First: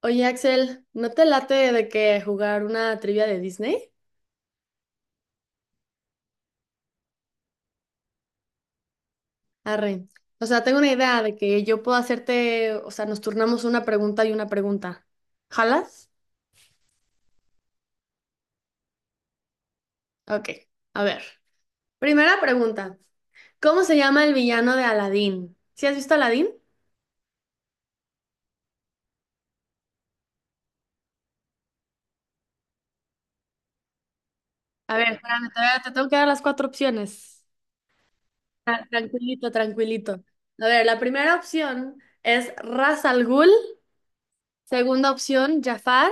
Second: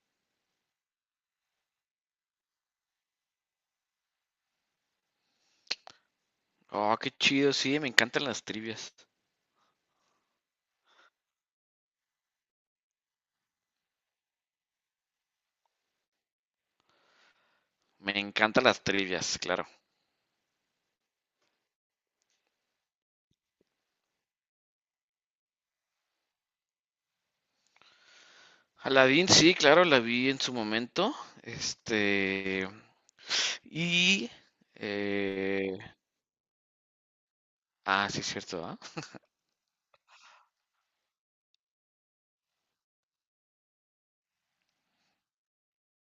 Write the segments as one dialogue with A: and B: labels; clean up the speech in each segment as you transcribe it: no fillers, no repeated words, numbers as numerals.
A: Oye, Axel, ¿no te late de que jugar una trivia de Disney?
B: Oh, qué chido, sí, me encantan las trivias.
A: Arre. O sea, tengo una idea de que yo puedo hacerte, o sea, nos turnamos una pregunta y una pregunta. ¿Jalas?
B: Me encantan las trivias, claro.
A: Ok, a ver. Primera pregunta. ¿Cómo se llama el villano de Aladdin? ¿Sí has visto Aladdin?
B: Aladdin, sí, claro, la vi en su momento. Este. Y.
A: A ver, espérame,
B: eh,
A: todavía te tengo que dar las cuatro opciones.
B: ah, sí, es cierto, ¿ah?
A: Tranquilito, tranquilito. A ver, la primera opción es Ras Al Ghul. Segunda opción, Jafar.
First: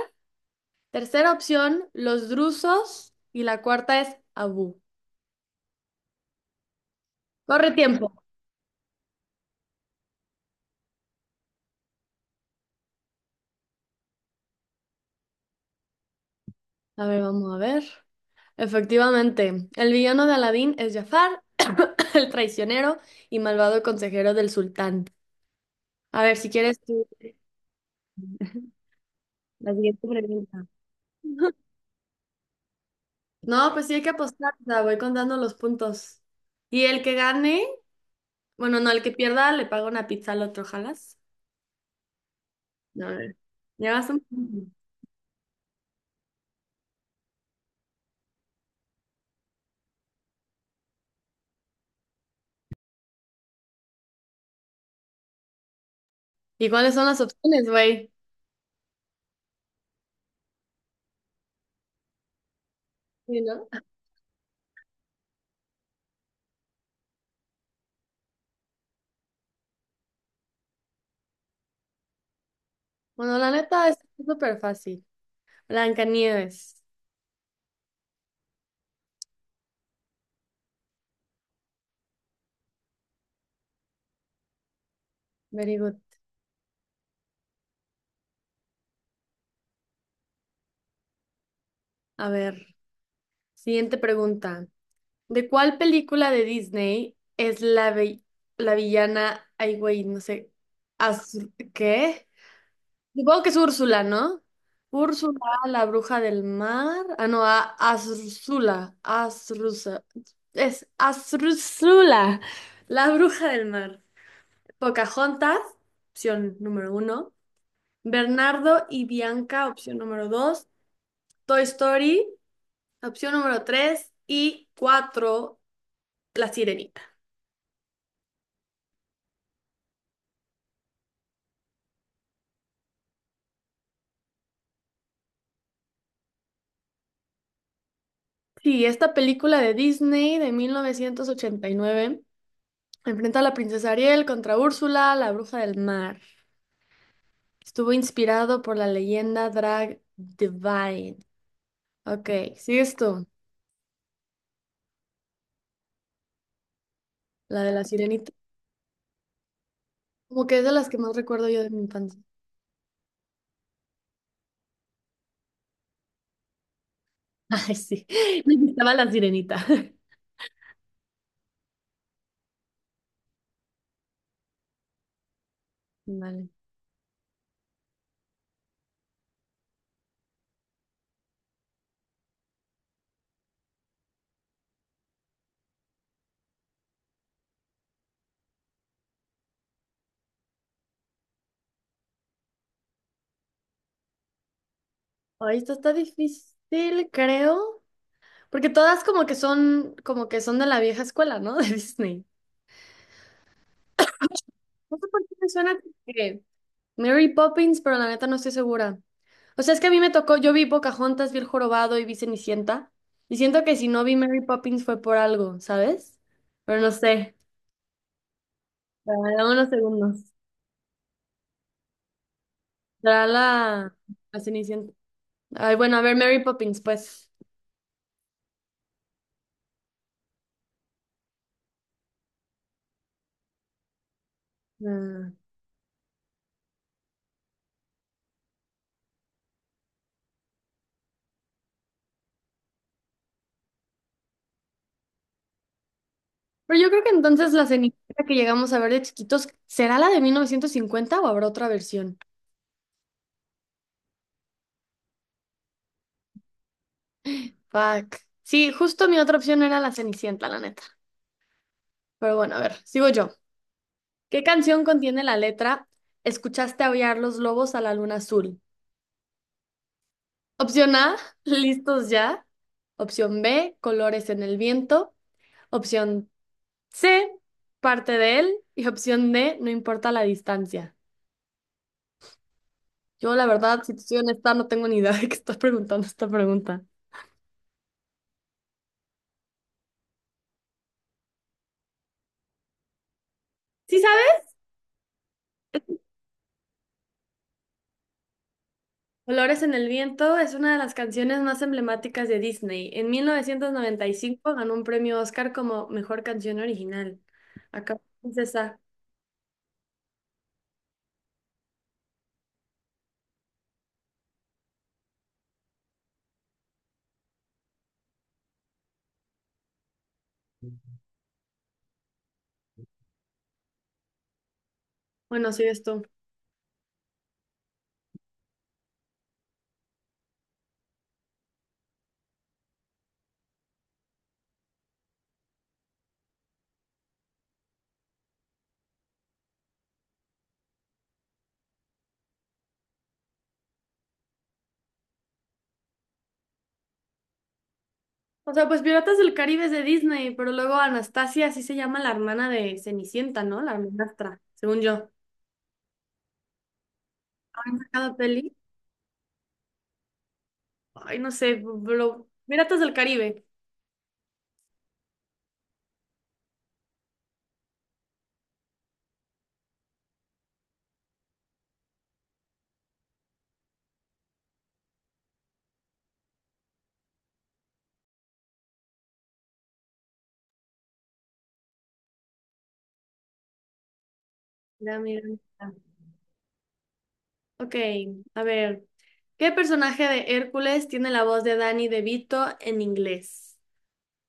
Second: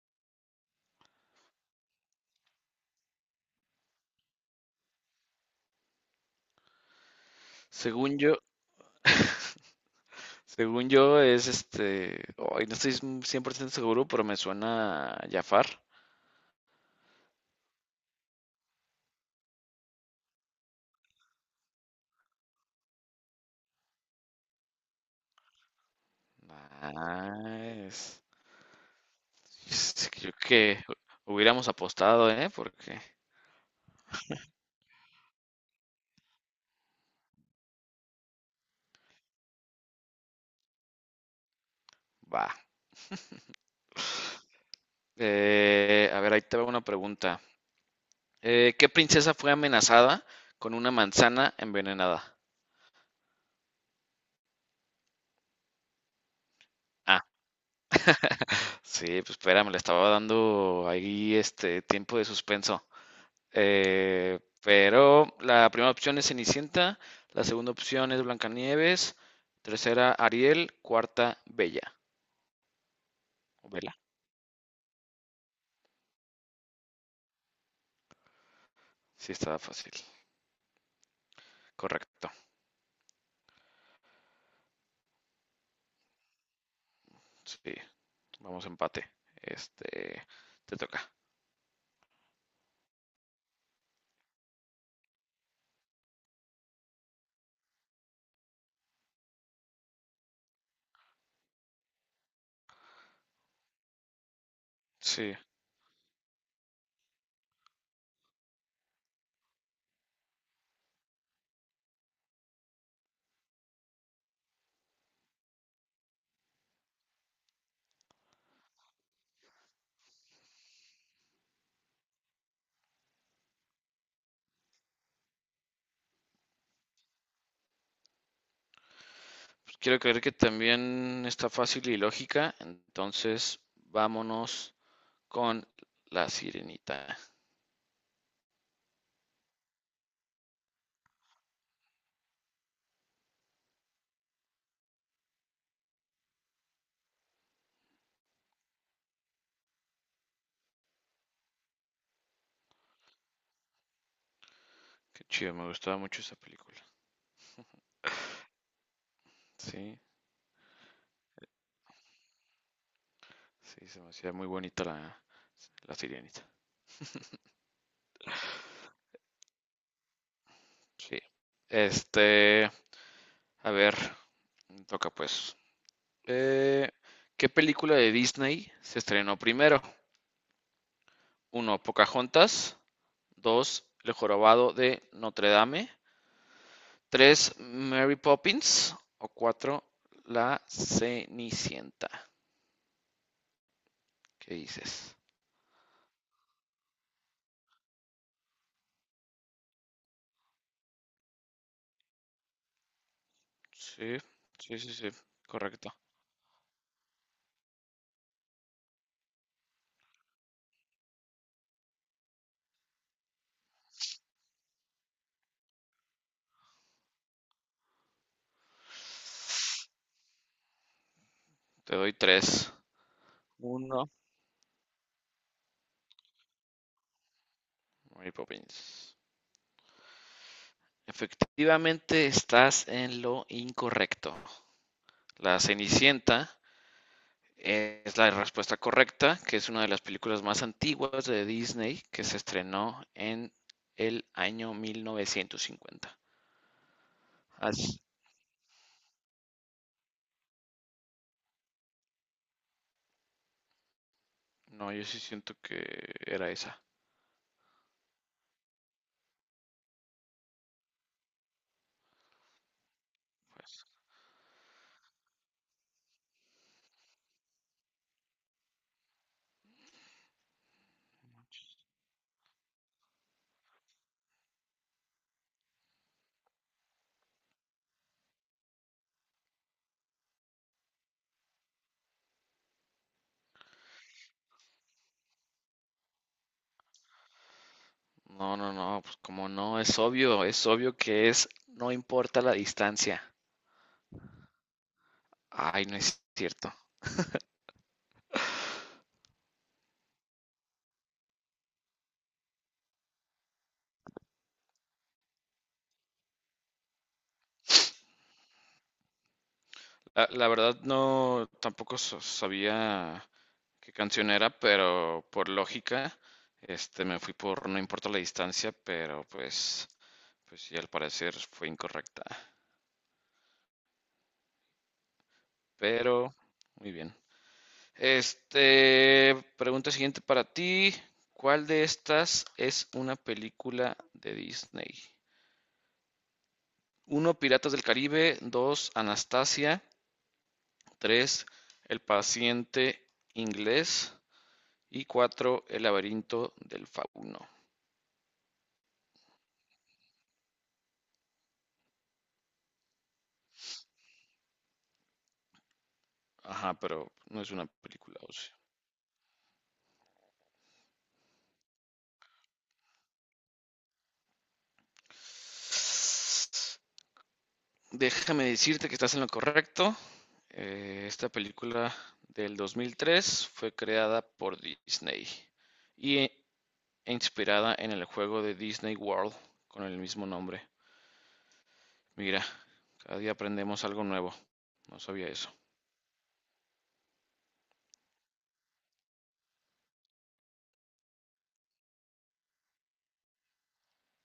A: Tercera opción, los drusos. Y la cuarta es Abu. Corre tiempo.
B: Según yo. Según yo, es este. Hoy no estoy 100% seguro, pero me suena Jafar.
A: A ver, vamos a ver. Efectivamente, el villano de Aladín es Jafar, el traicionero y malvado consejero del sultán. A ver, si quieres tú,
B: Nice.
A: la siguiente
B: Sí, creo
A: pregunta.
B: que hubiéramos apostado, ¿eh? Porque.
A: No, pues sí hay que apostar, o sea, voy contando los puntos. Y el que gane, bueno, no, el que pierda le paga una pizza al otro, ¿jalas?
B: Va.
A: A ver, llevas un punto.
B: A ver, ahí te va una pregunta. ¿Qué princesa fue amenazada con una manzana envenenada?
A: ¿Y cuáles son las
B: Ah,
A: opciones, güey?
B: sí, pues espérame, le estaba dando ahí este tiempo de suspenso.
A: Sí, ¿no?
B: Pero la primera opción es Cenicienta, la segunda opción es Blancanieves, tercera Ariel, cuarta Bella.
A: Bueno, la
B: O
A: neta es
B: Bella.
A: súper fácil. Blancanieves.
B: Sí, estaba fácil. Correcto.
A: Very good.
B: Sí, vamos empate. Este, te toca.
A: A ver, siguiente pregunta. ¿De cuál película de Disney es la villana? Ay, güey, no sé. ¿Qué? Supongo que es Úrsula, ¿no?
B: Sí,
A: Úrsula, la bruja del mar. Ah, no, a Azrúzula. Azrúzula. Es Azrúzula, la bruja del mar. Pocahontas, opción número uno. Bernardo y Bianca, opción número dos. Toy Story. Opción número 3 y 4 La Sirenita.
B: pues quiero creer que también está fácil y lógica, entonces vámonos con La Sirenita.
A: Sí, esta película de Disney de 1989 enfrenta a la princesa Ariel contra Úrsula, la bruja del mar. Estuvo inspirado por la leyenda Drag Divine. Ok, sigues tú,
B: Qué chido, me gustaba mucho esa película.
A: la de La Sirenita.
B: Sí,
A: Como que es de las que más recuerdo yo de mi infancia.
B: sí, se me hacía muy bonita la Sirenita.
A: Ay, sí, me gustaba la sirenita.
B: Sí. Este, a ver, me toca pues.
A: Vale.
B: Eh, ¿qué película de Disney se estrenó primero? Uno, Pocahontas. Dos, El Jorobado de Notre Dame. Tres, Mary Poppins. O cuatro, La Cenicienta. ¿Qué dices?
A: Ay, esto está difícil, creo. Porque todas como que son de la vieja escuela, ¿no? De Disney.
B: Sí, sí, sí,
A: No sé
B: sí,
A: por qué me suena
B: correcto.
A: que Mary Poppins, pero la neta no estoy segura. O sea, es que a mí me tocó, yo vi Pocahontas, vi El Jorobado y vi Cenicienta. Y siento que si no vi Mary Poppins fue por algo, ¿sabes? Pero no sé. Dame unos segundos.
B: Te doy tres.
A: Será la,
B: Uno.
A: la Cenicienta. Ay, bueno, a ver, Mary Poppins, pues.
B: Mary Poppins. Efectivamente, estás en lo incorrecto.
A: Ah.
B: La Cenicienta es la respuesta correcta, que es una de las películas más antiguas de Disney que se estrenó en el año 1950.
A: Pero yo creo que entonces la
B: As-
A: Cenicienta que llegamos a ver de chiquitos, ¿será la de 1950 o habrá otra versión?
B: no, yo sí siento que era esa.
A: Fuck. Sí, justo mi otra opción era la Cenicienta, la neta. Pero bueno, a ver, sigo yo.
B: Pues.
A: ¿Qué canción contiene la letra Escuchaste aullar los lobos a la luna azul? Opción A, listos ya. Opción B, colores en el viento. Opción C, parte de él. Y opción D, no importa la distancia. Yo, la verdad, si te soy honesta, no tengo ni idea de qué estás preguntando esta pregunta.
B: No, no, no, pues como no, es obvio que es, no importa la distancia.
A: ¿Sí sabes?
B: Ay, no es cierto.
A: Colores en el viento es una de las canciones más emblemáticas de Disney. En 1995 ganó un premio Oscar como mejor canción original. Acá, princesa.
B: La verdad no, tampoco sabía qué canción era, pero por lógica, me fui por No importa la distancia, pero pues sí, al parecer fue incorrecta.
A: Bueno, sigues tú.
B: Pero, muy bien. Pregunta siguiente para ti. ¿Cuál de estas es una película de Disney? Uno, Piratas del Caribe. Dos, Anastasia. Tres, El paciente inglés. Y cuatro, El laberinto del fauno.
A: O sea, pues Piratas del Caribe es de Disney, pero luego Anastasia, así se llama la hermana de Cenicienta, ¿no? La hermanastra, según yo.
B: Ajá, pero no es una
A: Cada
B: película, o
A: peli.
B: sea.
A: Ay, no sé, pero Piratas del Caribe.
B: Déjame decirte que estás en lo correcto. Esta película del 2003 fue creada por Disney y e e inspirada en el juego de Disney World con el mismo nombre. Mira, cada día aprendemos algo nuevo.
A: Mira,
B: No
A: mira,
B: sabía eso.
A: mira. Ok, a ver. ¿Qué personaje de Hércules tiene la voz de Danny DeVito en inglés?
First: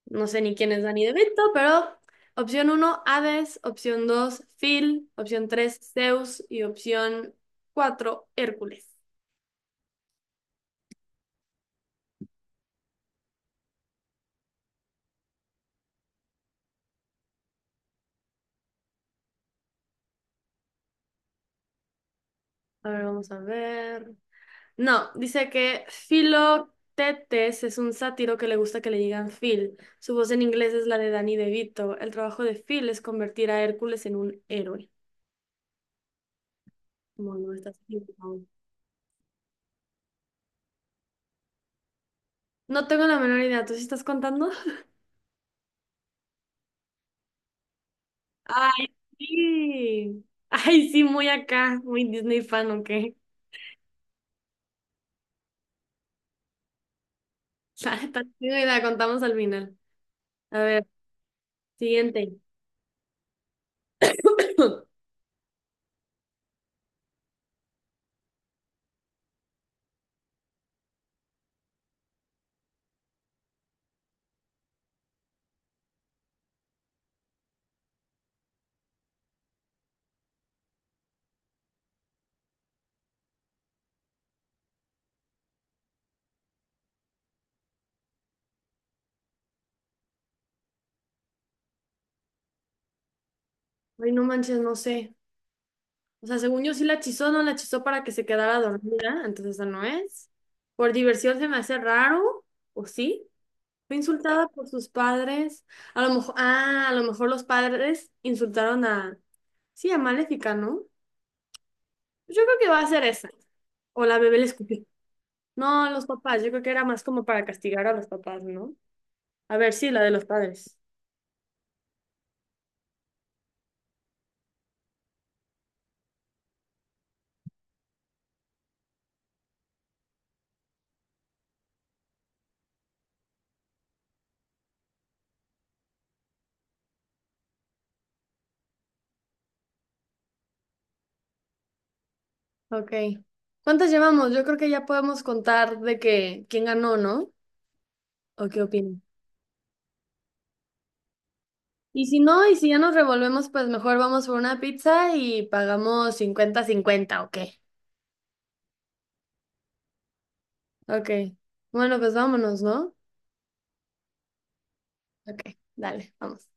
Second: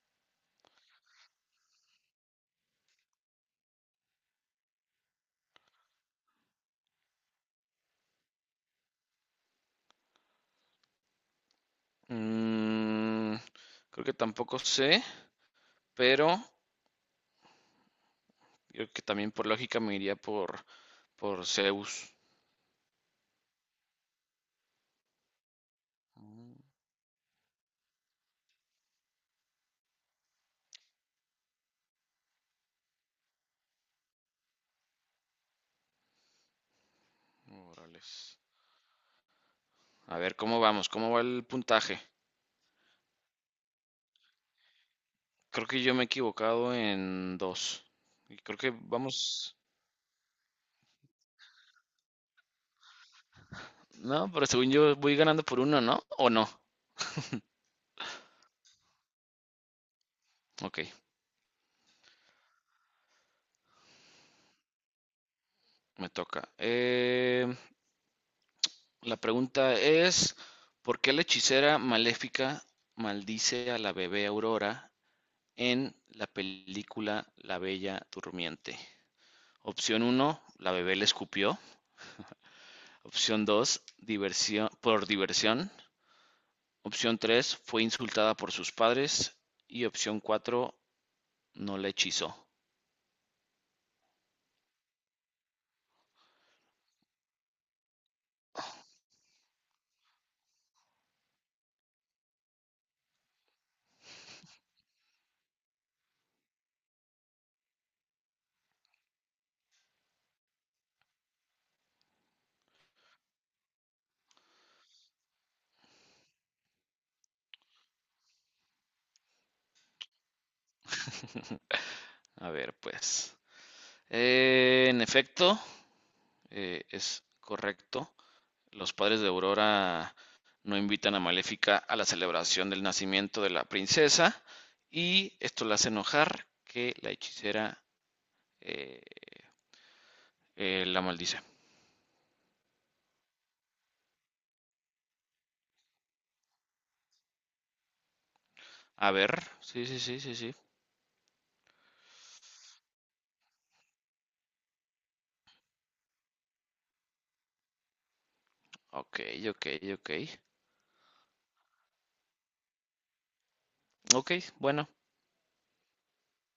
A: No sé ni quién es Danny DeVito, pero opción uno, Hades, opción 2, Phil, opción 3, Zeus y opción 4, Hércules.
B: Mm, creo que tampoco sé, pero yo creo que también por lógica me iría por Zeus.
A: A ver, vamos a ver. No, dice que
B: Mm,
A: Philoctetes es un sátiro que le gusta que le digan Phil. Su voz en inglés es la de Danny DeVito. El trabajo de Phil es convertir a Hércules en un héroe. Bueno, estás equivocado.
B: A ver, ¿cómo vamos? ¿Cómo va el puntaje?
A: No tengo la menor idea. ¿Tú sí estás contando?
B: Creo que yo me he equivocado en dos. Y creo que
A: Ay,
B: vamos.
A: sí. Ay, sí, muy acá. Muy Disney fan, ¿ok?
B: No, pero según yo voy ganando por uno, ¿no? ¿O no?
A: La neta, no tengo idea. Contamos al final. A
B: Ok,
A: ver, siguiente.
B: me toca. La pregunta es, ¿por qué la hechicera maléfica maldice a la bebé Aurora en la película La Bella Durmiente? Opción uno: la bebé le escupió. Opción 2: diversión, por diversión. Opción tres, fue insultada por sus padres. Y opción cuatro, no la hechizó.
A: Ay, no manches, no sé. O sea, según yo sí la hechizó, no la hechizó para que se quedara dormida, entonces esa no es. Por diversión se me hace raro, ¿o sí? Fue insultada por sus padres. A lo mejor los padres insultaron a, sí, a Maléfica, ¿no? Yo creo que va a ser esa. O la bebé le escupió. No, los papás, yo creo que era más como para castigar a los papás, ¿no? A ver, sí, la de los padres.
B: A ver, pues. En efecto, es correcto. Los padres de Aurora no invitan a Maléfica a la celebración del nacimiento de la princesa. Y esto la hace enojar que la hechicera eh, la maldice.
A: Ok. ¿Cuántas llevamos? Yo creo que ya podemos contar de que quién ganó, ¿no? ¿O qué opinas?
B: A ver, sí, sí, sí, sí, sí.
A: Y si no, y si ya nos revolvemos, pues mejor vamos por una pizza y pagamos 50/50, ¿o qué?
B: Ok, ok, ok.
A: Ok. Bueno, pues vámonos, ¿no?
B: Ok, bueno,
A: Ok, dale, vamos.